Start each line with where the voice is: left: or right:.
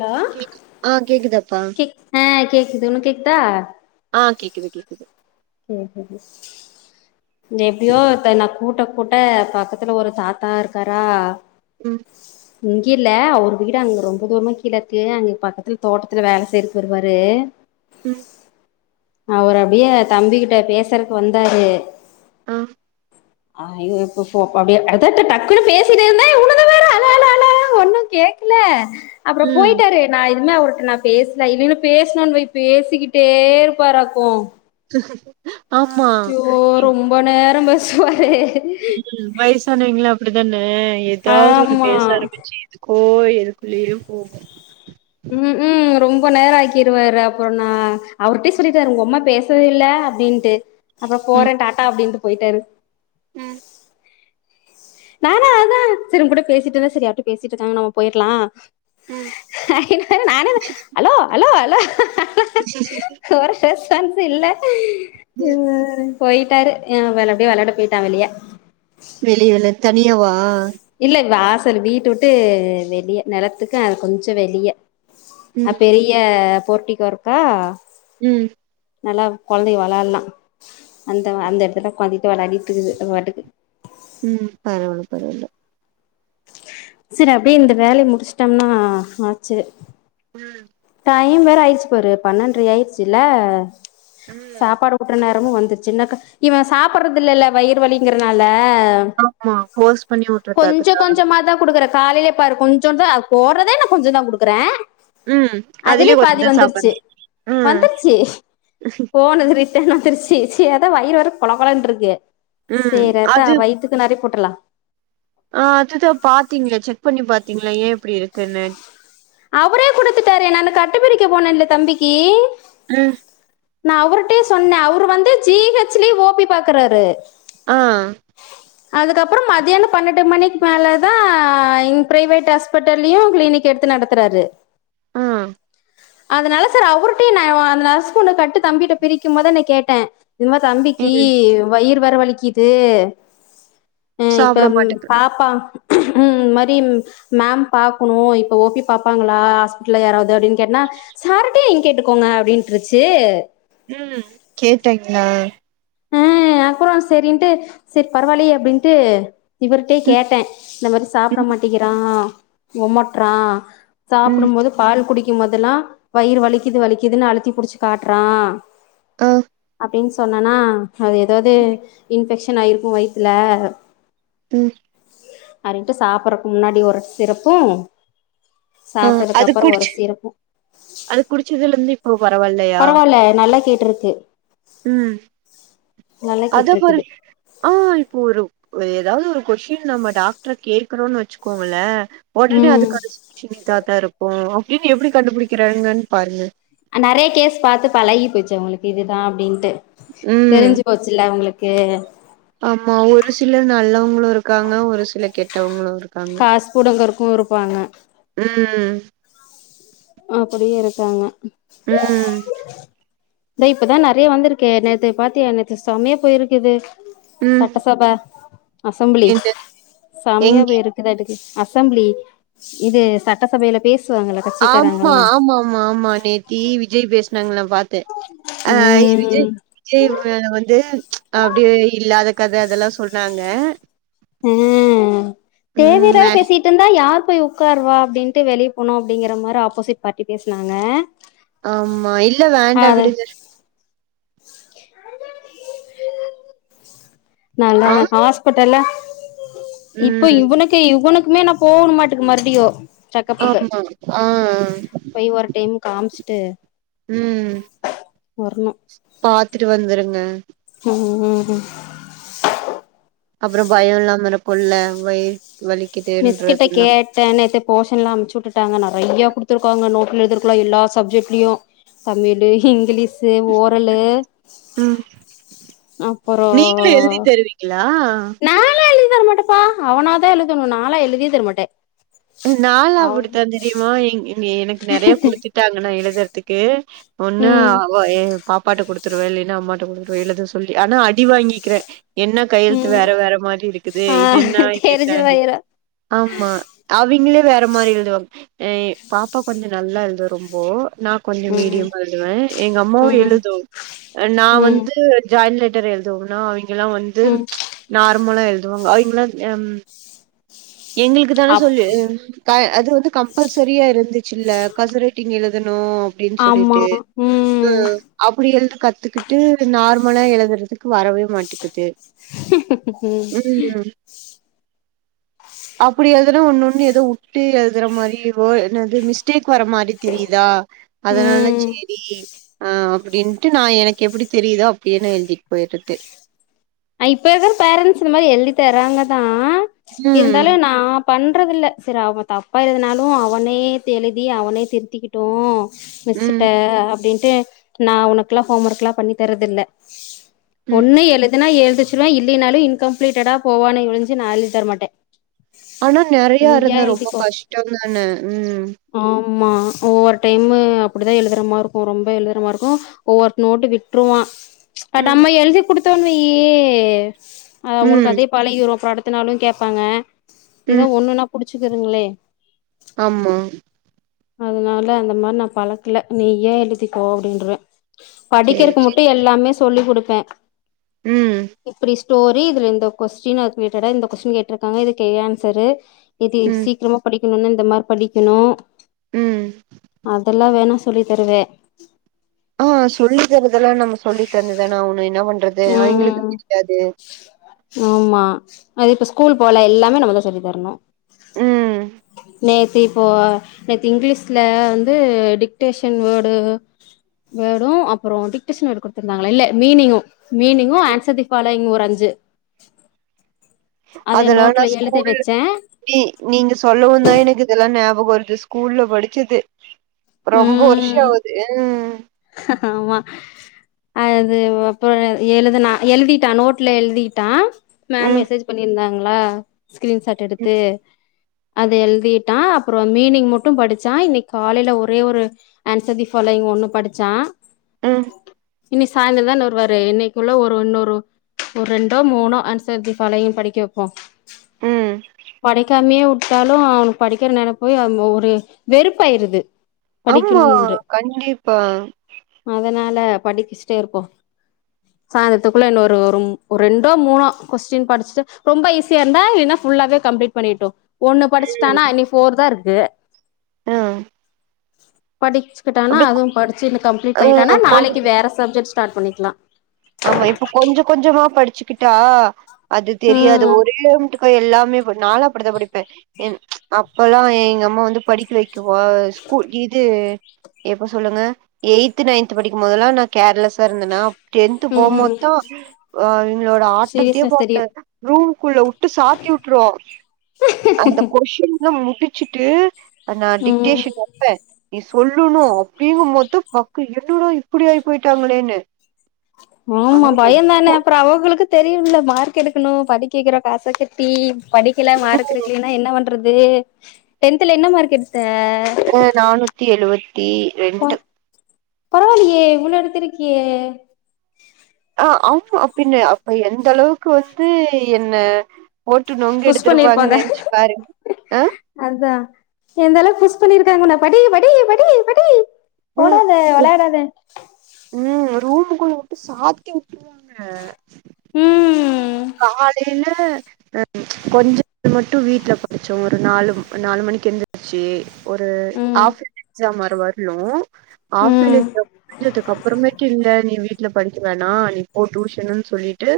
left: Hello
right: கேக்கு ஆ கேக்குதாப்பா
left: கேக் அ கேகுது உனக்கு கேக்தா
right: ஆ கேக்குது கேக்குது
left: கேக்குது இங்க எப்டியோ ஒருத்த நா கூட்ட கூட்ட பக்கத்துல ஒரு தாத்தா இருக்காரா
right: ம்
left: இங்க இல்ல அவர் வீடு அங்க ரொம்ப தூரமா கீழ இருக்கு அங்க பக்கத்துல தோட்டத்துல வேல செய்யறக்கு வருவாரு
right: ம்
left: அவரு அப்டியே தம்பி கிட்ட பேசறக்கு வந்தாரு
right: அ
left: ஆ இது இப்பப்போ அப்டியே அதட்ற டக்குன்னு பேசிட்டே இருந்தே வுழுந்து வேற அழ அழ அழ அழ ஒன்னு கேக்கல அப்பறோ
right: ம்
left: போய்ட்டாரு நா இதுமே அவர்ட்ட நா பேஸ்ல இல்லேனா பேசணுன் வை பேசிக்கிட்டே இருப்பாராகு
right: ஆமா
left: ரொம்ப நேரோ பேசுவாரு
right: ம் வயசானவய்ங்களே அப்டிதான ஏதாவது ஒண்ணு
left: ஆமா
right: பேச ஆரம்பிச்சு எதுக்கோ எதுக்குள்ளயோ போகு
left: ம் ம் ரொம்ப நேரோ ஆக்கிருவாரு அப்பறோ நா அவர்டையே சொல்லிட்டாரு ஒங்க அம்மா பேச து இல்ல அப்டின்ட்டு அப்பறோ
right: ம்
left: போறே டாட்டா அப்டின்ட்டு போய்ட்டாரு
right: ம்
left: நானு அதா சரி ஒங்கூட பேசிட்டு இருந்தா சரி யார்டயோ பேசிட்டு இருக்காங்க நம்ம போயற்லா
right: ம்
left: நான் வேற hello hello hello
right: he he he
left: ஒரு ஷஷ்டான்ஸு இல்ல
right: ம்
left: போய்ட்டாரு எ அப்டி வெளாட போயிட்டா வெளிய
right: வெளியல தனியாவா
left: இல்ல வாசல் வீட்ட விட்டு வெளிய நெலத்துக்கும் கொஞ்ச வெளிய அ
right: ம்
left: பெரிய போர்டிகோ இருக்கா
right: ம்
left: நல்லா கொழந்தக வள்ளாலாம் அந்த அந்த எடத்துல கொழந்தக வள்ளாடிட்டு இருக்து அது பாட்டுக்கு
right: ம் பரவால பரவால
left: சரி அப்டியே இந்த வேலய முடிச்சுட்டோம்னா ஆச்சு
right: ஆ
left: டைம் வேற ஆயிச்சு பாரு பன்னென்ரரை ஆயிச்சுல்ல
right: ம்
left: சாப்பாடு அ நேரமும் வந்துச்சு இன்னக்க இவன் சாப்பறது இல்லல்ல வயிறு வலிங்கறனால
right: ஆமா ஃபோர்ஸ் பண்ணி
left: கொஞ்ச
right: வுட்றதாக்குதா
left: கொஞ்சமா தான் கொடுக்றன் காலயில பாரு கொஞ்ச தா அது போறதே நான் கொஞ்சம் தா கொடுக்றேன்
right: ம் அதுலயே
left: அதிலியு பாதி
right: கொஞ்சந்தா
left: வந்துருச்சு
right: சாப்பட்றே ம்
left: வந்துருச்சு போனது ரி ட்டன் வந்துருச்சு ச்சு வயிறு வேற கொல கொலன்ருக்கு
right: ம்
left: சரி அதா
right: அது
left: வயித்துக்கு நெறய போட்ரலாம்
right: ஆ அதுதான் பாத்தீங்களா செக் பண்ணி பாத்தீங்களா ஏன் இப்டி இருக்குன்னு
left: அவரே குடுத்துட்டாரு நானு கட்டுப்பிரிக்க போனேல்ல தம்பிக்கு
right: ம்
left: நான் அவர்ட்டேயு சொன்னே அவுரு வந்து ஜி ஹெச் லயு ஓ பி பாக்றாரு
right: ஆ
left: அதுக்கப்றோ மதியானம் பன்னெண்டு மணிக்கு மேலே தான் இங் பிரைவேட் ஹாஸ் ஸ்பட்டல்லலயும் கிளினிக் எடுத்து நடத்துறாரு
right: ஆ
left: அதனால சர் அவுர்ட்டயும் நா அந்த நர்ஸு ஒன்னு கட்டு தம்பிட்ட பிரிக்கும் போதே நான் கேட்டேன் இதுமா தம்பிக்கு
right: ம்
left: வயிர் வேர வலிக்குது அ இப்ப
right: சாப்ட மாட்டேங்குது
left: பாப்பா ம் இந்த மாரி மேம் பாக்ணும் இப்ப ஓ பி பாப்பாங்ளா ஹாஸ்பிடல்ல யாராவது அப்டின்னு கேட்டன்னா சார்ட்டேயே நீங்க கேட்டுக்கோங்க அப்டின்ட்டுருச்சு
right: ம் கேட்டங்களா
left: ஆ அப்றோ சரின்ட்டு சரி பரவாலியே அப்டின்ட்டு இவர்ட்டேயே
right: ம்
left: கேட்டே இந்த மாரி சாப்ட
right: ம்
left: மாட்டேகிறான் ஒமட்றான்
right: ம்
left: சாப்டும் போது பால் குடிக்கும் போதெல்லா வயிறு வலிக்து வலிக்துன்னு அழுத்தி புடிச்சு காட்றான்
right: அ
left: அப்டின் சொன்னேன்னா அது எதாது இன்ஃபெக்ஷன் ஆய்ருக்கும் வயித்ல
right: ம்
left: அன்ட்டு சாப்றக்கு முன்னாடி ஒரு சிரப்பும்
right: ஆ அது குடிச் அது குடிச்சதுலருந்து இப் இப்போ பரவால்லையா
left: பரவால்ல நல்லா கேட்டிருக்கு
right: ம்
left: நல்லா
right: அதோ பாரு
left: கேட்டிருக்குது
right: ஆ இப்போ ஒரு ஏதாவது ஒரு கொஷின் நம்ம டாக்டர கேக்றோன் வச்சுக்கோங்கள ஒடனே
left: ம்
right: அதுக்கான சொல்யூஷ இதா தான் இருக்கு அப்டின் எப்டி கண்டுபிடிக்றாங்கன் பாருங்க
left: அ நறைய கேஸ் பாத்து பழகி போய்ச்சு அவங்களுக்கு இதுதா அப்டின்ட்டு
right: ம்
left: தெரிஞ்சு போச்சில உங்ளுக்கு
right: ஆமா ஒரு சிலர் நல்லவங்களு இருக்காங்க ஒரு சில கெட்டவங்களு இருக்காங்க
left: ருக்கு இருப்பாங்க
right: ம்ம்
left: அப்டியே இருக்காங்க
right: ம்
left: த்த இப்தா நறைய வந்திருக்கே நேத்து பாத்தியா நேத்து செமயா போய்ருக்குது
right: ம்
left: சட்டசபா அசம்பிளி
right: என்ன
left: சமையா
right: எங்கி
left: போய் இருக்குது அதுக் அசம்பிளி இது சட்டசபைல பேசுவாங்கல
right: ஆமா ஆமா ஆமா ஆமா ஆமா நேத்தி விஜய் பேஸ்னாங்க நா பாத்த அ விஜய்
left: ம்
right: விஜய் வந்து அப்டியே இல்லாத கத அதல்லா சொன்னாங்க
left: ஆ
right: ம் ந
left: த்திண்டா யார் போய் உக்கார்வா அப்டின்ட்டு வெளிய போனோ அப்டிங்கற மாரி ஆப்போசிட் பார்டி பேஸ்னாங்க
right: ஆமா இல்ல வேண்டா விடுங்க
left: நல்லா
right: ஆ,
left: ஹாஸ்பட்டல்ல இப்ப
right: ம்.
left: இவனுக் டே இவ்வுனுக்குமே நா போவுட மாட்டக் மறுப்டியு
right: ஆமா ஆ
left: போய் ஒரு டைம் காம்ச்ட்டு
right: ம் பாத்துட்டு வந்துருங்க
left: ம் ம் ம்
right: அப்றோ பயோ இல்லாம இருக்குல்ல வய்
left: மிஸ்கிட்ட கேட் ட்ட நைத்தே போஷன்லா அம்ச்சு வுட்டுட்டாங்க நறையா குடுத்துருக்காங்க நோட்ல எலுதிருக்குல எல்லா சப்ஜெக்ட்லயு தமிபி டேய் இங்கிலீஷு ஓரலு
right: ம்.
left: அப்றோ
right: நீங்களும் எழுதி தருவீங்களா?
left: தரமாட்டப்பா அவனாதா எழுதணு நாளா எழுதியே தரமாட்ட
right: நால்லா அப்டித்தா தெரிமா எனக்கு நெறய குடுத்துட்டாங்க நா எழுதற்துக்கு ஒன்னு
left: ம்
right: அவ எ பாப்பாட்ட குடுத்துருவ இல்லைன்னா அம்மாட்ட குடுத்துருவ எழுத சொல்லி ஆனா அடி வாங்கிக்கிற என்ன கையெழுத்து
left: ம்
right: வேற வேற மாரி இருக்குது
left: ஆ
right: இது என்ன இது
left: தெரிஞ்சு
right: என்ன
left: போயிரு
right: ஆமா அவிங்களே வேற மாரி எழுதுவாங் அ பாப்பா கொஞ்ச நல்லா எழுதுவ ரொம்போ நா கொஞ்ச
left: ம்
right: மீடியமா எழுதுவே எங்க அம்மாவு
left: ம்
right: எழுது நான்
left: ம்
right: வந்து ஜாய்ன் லெட்டர் எழுதுவோன்னா அவைங்கலா வந்து
left: ம்
right: நார்மலா எழுதுவாங்க அவைங்கலா யம் எங்களுக்கு தான
left: அப்
right: சொல்லு க அது வந்து கம்பல்சரியா இருந்துச்சுல்ல கசுரைட்டிங் எழுதனு டின்டு
left: ஆமா
right: மசொல்லிட்டு து
left: ம்
right: அப்டி எழுத கத்துக்கிட்டு நார்மலா எழுதறதுக்கு வரவே மாட்டிக்குது ம் அப்டி எழுதுனா ஒன்னு ஒன்னு ஏதோ வுட்டு எழுதற மாரி ரோ என்னது மிஸ் டேக் வர மாரி தெரிதா அதனால
left: ம்
right: செரி அப்டின்ட்டு நா எனக் கெப்டி தெரிதோ அப்டியே நா எழுதிட் போய்ட்றது
left: அ இப்ப இருக்கற பேரன்ட்ஸ் இந்த மாரி எழுதி தராங்க தா இருந்தாலு
right: ம்
left: நா பண்றதில்ல சரி அவன் தப்பா எழுதுனாலு அவனே எழுதி அவனே திருத்திக்கிட்டு
right: ம்
left: மிஸ்ஸிட்ட அப்டின்ட்டு நா உனக்கெல்லா ஹோம் ஒர்க்ல்லா பண்ணி தர்றதில்ல
right: ம்
left: ஒண்ணு எழுதுனா எழுத வெச்சிருவேன் இல்லைனாலு இன்கம்ப்ளீட்டடா போவானே ஒழிஞ்சு நா எழுதித்தரமாட்ட
right: ஆனா நெறயா இருந்தா ரொம்ப கஷ்டந்தான ம்
left: ஆமா ஒவ்வொரு டைமு அப்டிதா எழுதறமாருக்கு ரொம்ப எழுதுறமாருக்கு ஒவ்வொரு நோட்டு விட்ருவான் டா
right: ம்
left: நம்ம எழுதி குடுத்தோன்னு வெய் அவங்களுக்கு
right: ம்
left: அதே பழகிரு அப்றோ அடுத்தனாலு கேப்பாங்க ஏதோ
right: ம்
left: ஒண்ணுனா புடிச்சுக்குதுங்ளே
right: ஆமா
left: அதனால அந்த மாரி நா பழக்கல நீயே எழுதிக்கோ அப்டின்றுவன்
right: சேரி
left: படிக்கறக்கு
right: சேரி
left: மட்டு எல்லாமே சொல்லி குடுப்ப
right: ம்
left: இப்டி ஸ்டோரி இதுல இந்த கொஸ்டின் அதுக்கு ரிலேட்டடா இந்த கொஸ்டின் கேட்டிருக்காங்க இதுக்கு இது ஆன்சரு இது
right: ம்
left: சீக்கிரமா படிக்கணுனா இந்த மார் படிக்கணு
right: ம்
left: அதெல்லா வேணா சொல்லித்தருவே
right: ஆ சொல்லி தரதெல்லா நம்ம சொல்லி தந்துதான ஆவனு என்ன பண்றது
left: ம்
right: அவிங்களுக்கு
left: ம்
right: புடிக்காது
left: ஆமா அது இப்ப ஸ்கூல் போல எல்லாமே நம்மதா சொல்லி தர்ணு
right: ம்
left: நேத்து இப்போ நேத்து இங்லீஸ்ல வந்து டிக்டேஷன் வேர்டு வேர்டும் அப்றோ டிக்டேஷன் வேர்டு குடுத்திருந்தாங்ளா இல்ல meaning meaning answer the following ஒரு அஞ்சு அத
right: அதெல்லா நா
left: நோட்ல எழுத
right: ஸ்கூல்
left: வெச்சேன்
right: நீ நீங்க சொல்லவுந்தா எனக்கு இதெல்லா ஞாபகோ வருது ஸ்கூல்ல படிச்சது ரொம்ப வருஷோ
left: ம்
right: ஆவுது ம்
left: ஆமா அது அப்றோ எழுதுனா எழுதீட்டா நோட்ல எழுதீட்டான் மேம்
right: ம்
left: மெசேஜ் பண்ணீருந்தாங்ளா ஸ்கிரீன்ஷாட்
right: ம்
left: எடுத்து அது எழுதிட்டான் அப்றோ மீனிங் முட்டு படுச்சான் இன்னைக் காலைல ஒரே ஒரு ஆன்சர் தி ஃபாலோயிங் ஒன்னு படிச்சான்
right: ம்
left: இனி சாய்ந்ரோந்தான வருவாரு இன்னைக்குள்ள ஒரு இன்னொரு ஒரு ரெண்டோ மூணோ ஆன்சர் தீ ஃபாலோயிங் படிக்க வெப்போ
right: ம்
left: படிக்காமியே வுட் டாலு அவனுக்கு படிக்கிற நெனப்பு போய் அங்க ஒரு வெறுப்பாயிருது
right: ஆமா
left: படிக்கணும்ன்று
right: கண்டிப்பா
left: அதனால படிக்க வெச்சுட்டே இருப்போ சாய்ந்தரத்துக்குள்ள இன்னோரு ஒரு ஒரு ரெண்டோ மூணோ கொஸ்டின் படிச்சுட்டு ரொம்ப ஈஸியா இருந்தா இல்லனா ஃபுல்லாவே கம்ப்ளீட் பண்ணிட்டோ ஒண்ணு படுச்சுட்டானா இனி ஃபோர்தா இருக்கு
right: அ
left: படிச்சுகிட்டானா அதும் படிச்சு இன்னு கம்ப்ளீட்
right: ஆ
left: பண்ணிட்டானா
right: கொஞ்ச
left: நாளைக்கு வேற சப்ஜெக்ட் ஸ்டார்ட் பண்ணிக்லா
right: ஆமா இப்ப கொஞ்ச கொஞ்சமா படிச்சுக்கிட்டா அது தெரியாது
left: ம்
right: ஒரேமுட்டு க்கா எல்லாமே ப நால்லா அப்டிதா படிப்ப என்ச் அப்பல்லா எங்கம்மா வந்து படிக்க வெ க்கவா ஸ்கூல் இது எப்ப சொல்லுங்க எய்த்து நைன்த்து படிக்கும்போதெல்லா நா கேர்லஸ்ஸா இருந்தனா டென்த்து
left: ம்
right: போம்போதா அ இவுங்ளோட ஆட்டத்தயே
left: சீரியஸ்னஸ் தெரியு
right: பாத்த ரூம்க்குள்ள வு ட்டு சாத்தி வுட்ரு அந்த கொஷின்ல்லா முடிச்சிட்டு அந்த
left: ம்
right: டிக்டேஷன் வப்பே நீ சொல்லுணு அப்டிங்கும் போது பக்கு என்னடா இப்பிடி ஆய் போய்ட்டாங்களேன்னு
left: ஆமா பயந்தானே அப்புறோ அவுகளுக்கு தெரியும்ல மார்க் எடுக்கணு படிக்க வைக்கிற காசுக்கு ட்டி படிக்கல மார்க் எடுக்குலீன்னா என்ன பன்றது டென்த்துல என்ன மார்க் எடுத்த
right: அ நானூ னூத்தி எழுவத்தி
left: ப பரவால்லியே இவ்ளோ எடுத்துருக்கியே
right: ஆ ஆமா பின்ன அப்ப எந்தளவுக்கு வந்து என்ன போட்டு
left: புஷ் பண்ணிருப்பாங்க
right: நொங்கெடுத்துருப்பாங்கனு நென்ச்சு பாரு அ
left: அதா எந்த அளவுக்கு புஷ் பண்ணீருக்காங்க உன்ன படி படி படி படி
right: ம்
left: ஓடாத வெளாடாத
right: ம் ரூமுக்குள்ள விட்டு சாத்தி வுட்ருவாங்க
left: உம்
right: காலேல அ கொஞ்ச மட்டு வீட்ல படிச்சோ ஒரு நாலு நாலு மணிக்கு எந்திருச்சு ஒரு
left: ம்
right: ஆஃபேலி எக்ஸாம் வேர வர்னு ஆஃபேலி
left: ம்
right: எக்ஸாம் வந்ததுக்கு அப்புறமேட்டு இல்ல நீ வீட்ல படிக்க வேணா நீ போ டூஷனு சொல்லிட்டு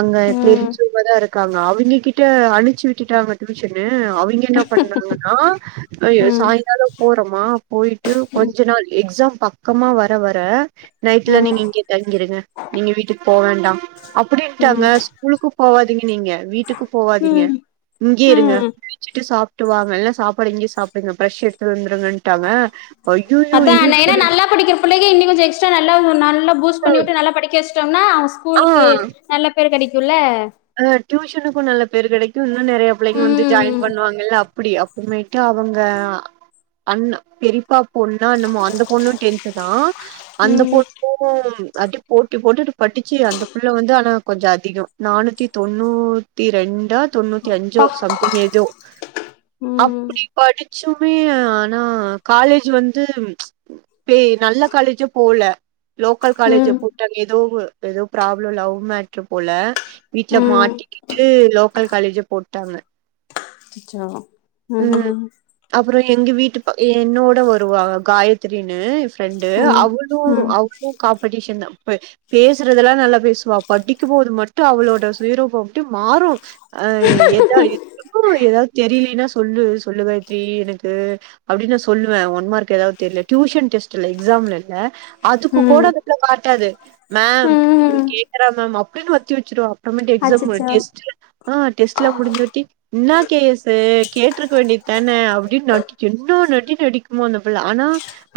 right: அங்க
left: ம்
right: தெரிஞ்சவ்ங்கதா இருக்காங்க அவிங்க கிட்ட அனுச்சு விட்டுட்டாங்க டியூஷனூ அவிங்க என்ன பண்ணாங்கன்னா ஐயோ
left: ம்
right: சாய்ங்காலோ போறொமா போய்ட்டு கொஞ்ச நாள் எக்ஸாம் பக்கமா வர வர நைட்லா
left: ம்
right: நீங்க இங்க தங்கிருங்க நீங்க வீட்டுக்கு போ வேண்டா அப்பிடீன்ட்டாங்க
left: ம்
right: ஸ்கூலுக்கு போவாதீங்க நீங்க வீட்டுக்கு போவாதீங்க
left: ம்
right: இங்கயே இருங்க
left: ம்
right: குளுச்சுட்டு சாப்ட்டுவாங்க சாப்பாடு இங்கயே சாப்டுங்க ப்ரஷ் எடுத்துட்டு வந்துருங்கன்ட்டாங்க ஐய்யய்யோ
left: அதா
right: இன்னு
left: ஏன்னா
right: இப்டி
left: நல்லா படிக்கிற புள்ளைக இன்னி கொஞ்சோ எக்ஸ்ட்டா நல்லா நல்ல பூஸ்ட் பண்ணி வுட்டு நல்லா படிக்க வச் டோம்னா அவ
right: ஆ
left: ஸ்கூலுக்கு நல்ல பேர் கெடைக்குல்ல
right: அ டியூஷனுக்கு நல்ல பேர் கெடைக்கு இன்னு நெறைய புள்ளைங்க வந்து ஜாயின்
left: ம்
right: பண்ணுவாங்கல்ல அப் அப்டி அப்றமேட்டு அவங்க அண்ணா பெரிப்பா பொண்ணு என்னமோ அந்த பொண்ணு டென்து தா அந்த
left: ம்
right: பொண்ணு அது போட்டி போட்டிட்டு படிச்சு அந்த பிள்ள வந்து ஆனா கொஞ்சோ அதிகோ நானுத் நாணூத்தி தொண்ணூத்தி ரெண்டா தொண்ணூத்தி அஞ்சோ
left: பா
right: சம்திங் ஏதோ
left: ம்
right: அப்டி படிச்சுமே ஆனா காலேஜ் வந்து போய் நல்ல காலேஜே போல லோக்கல் காலேஜ
left: ம்
right: போட்டாங்க ஏதோ ஏதோ ப்ராப்ளம் லவ்மேட்ரு போல வீட்டுல
left: ம்
right: மாட்டிக்கிட்டு லோக்கல் காலேஜ் போட்டாங்க
left: அச்சோ
right: அப்றோ எங்க வீட்டு ப என்னோட வருவா காயத்திரின்னு ப்ரண்டு
left: ம்
right: அவளு
left: ம்
right: அவளு காம்படிஷன் தா பேசுறதெல்லா நல்லா பேசுவா படிக்கும் போது மட்டு அவளோட சுயரூப அப்டியே மாறு அஹ் எதா எதுக்கு எதாவது தெரிலேனா சொல்லு சொல்லுவேண்டி எனக்கு அப்டின்னு சொல்லுவே ஒன் மார்க் எதாவது தெரில டியூஷன் டெஸ்ட்ல்ல எக்ஸாம்ல இல்ல அதுக்கு கூட
left: ம்
right: அந்த புள்ள காட்டாது மேம் இவ
left: ம்
right: கேக்கறா மேம் அப்டின்னு வத்தி வச்சுருவா அமாண்டி எக்ஸாம்
left: அச்சச்சோ
right: டெஸ்ட்ல ஆஹ் டெஸ்ட்லா முடிஞ்சவாட்டி என்னா கே. எஸ்ஸு கேட்ருக்க வேண்டிதானே அப்டின்னு நடி என்னா நடி நடிக்கு அந்த பிள்ள ஆனா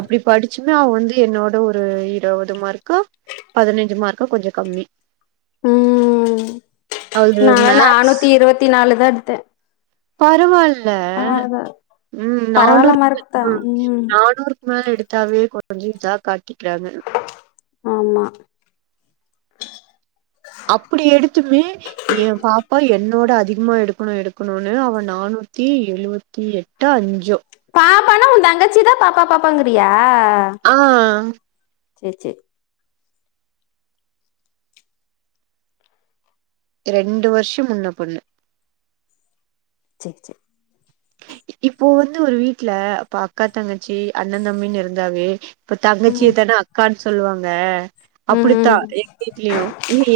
right: அப்டி படிச்சுமே அவ வந்து என்னோட ஒரு இருபது மார்க்கோ பதினஞ்சு மார்க்கோ கொஞ்சோ கம்மி
left: ம்
right: அது
left: நா
right: மேக்ஸ்
left: நானூத்தி இருவத்தி நாலுதா எடுத்த
right: பரவால்ல ம்
left: பரவால்ல
right: நானூறு
left: மார்க் தா
right: ம் நானூறு மேல எடுத்தாவே குறஞ்சு இதா காட்டிக்றாங்க
left: ஆமா
right: அப்டி எடுத்துமே எ பாப்பா என்னோட அதிகமா எடுக்கணு எடுக்கணுனு அவ நானூத்தி எழுவத் தி எட்டா அஞ்ஜோ
left: பாப்பானா உன் தங்கச்சிதா பாப்பா பாப்பாங்கறியா
right: ஆ
left: சேரி சேரி
right: ரெண்டு வருஷம் முன்ன புன்ன
left: சேரி சேரி
right: இப்போ வந்து ஒரு வீட்ல அப்ப அக்கா தங்கச்சி அண்ண தம்பிக இருந்தாவே இப்ப தங்கச்சிய
left: ம்
right: தான அக்கான்னு சொல்வாங்க அப்டிதா
left: ம்
right: எங்க வீட்லயு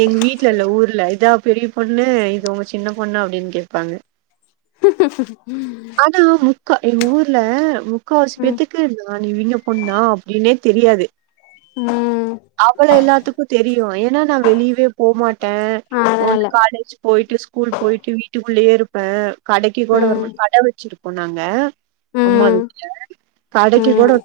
right: எங்க வீட்ல இல்ல ஊர்ல இதா பெரிய பொண்ணு இது உங்க சின்ன பொண்ணு அப்டின்னு கேப்பாங்க
left: ஹ்ம்ஹம்ஹ்ம்
right: ஆனா முக்கா எங்க ஊர்ல முக்கா வாசி
left: ம் ம்
right: பேத்துக் கு நா இவிங்க பொண்ணா அப்டினே தெரியாது
left: ம்
right: அவ்ள எல்லாத்துக்கும் தெரியு ஏனா நா வெளியவே போமாட்டே ஒண்ணு
left: அதனால
right: காலேஜ் போயிட்டு ஸ்கூல் போயிட்டு வீட்டுக்குள்ளயே இருப்ப கடைக்கு கூட
left: ம்
right: வரமாட் போனாங்க அம்மா
left: ம்
right: வீட்ல கடைக்கு கூட
left: ம்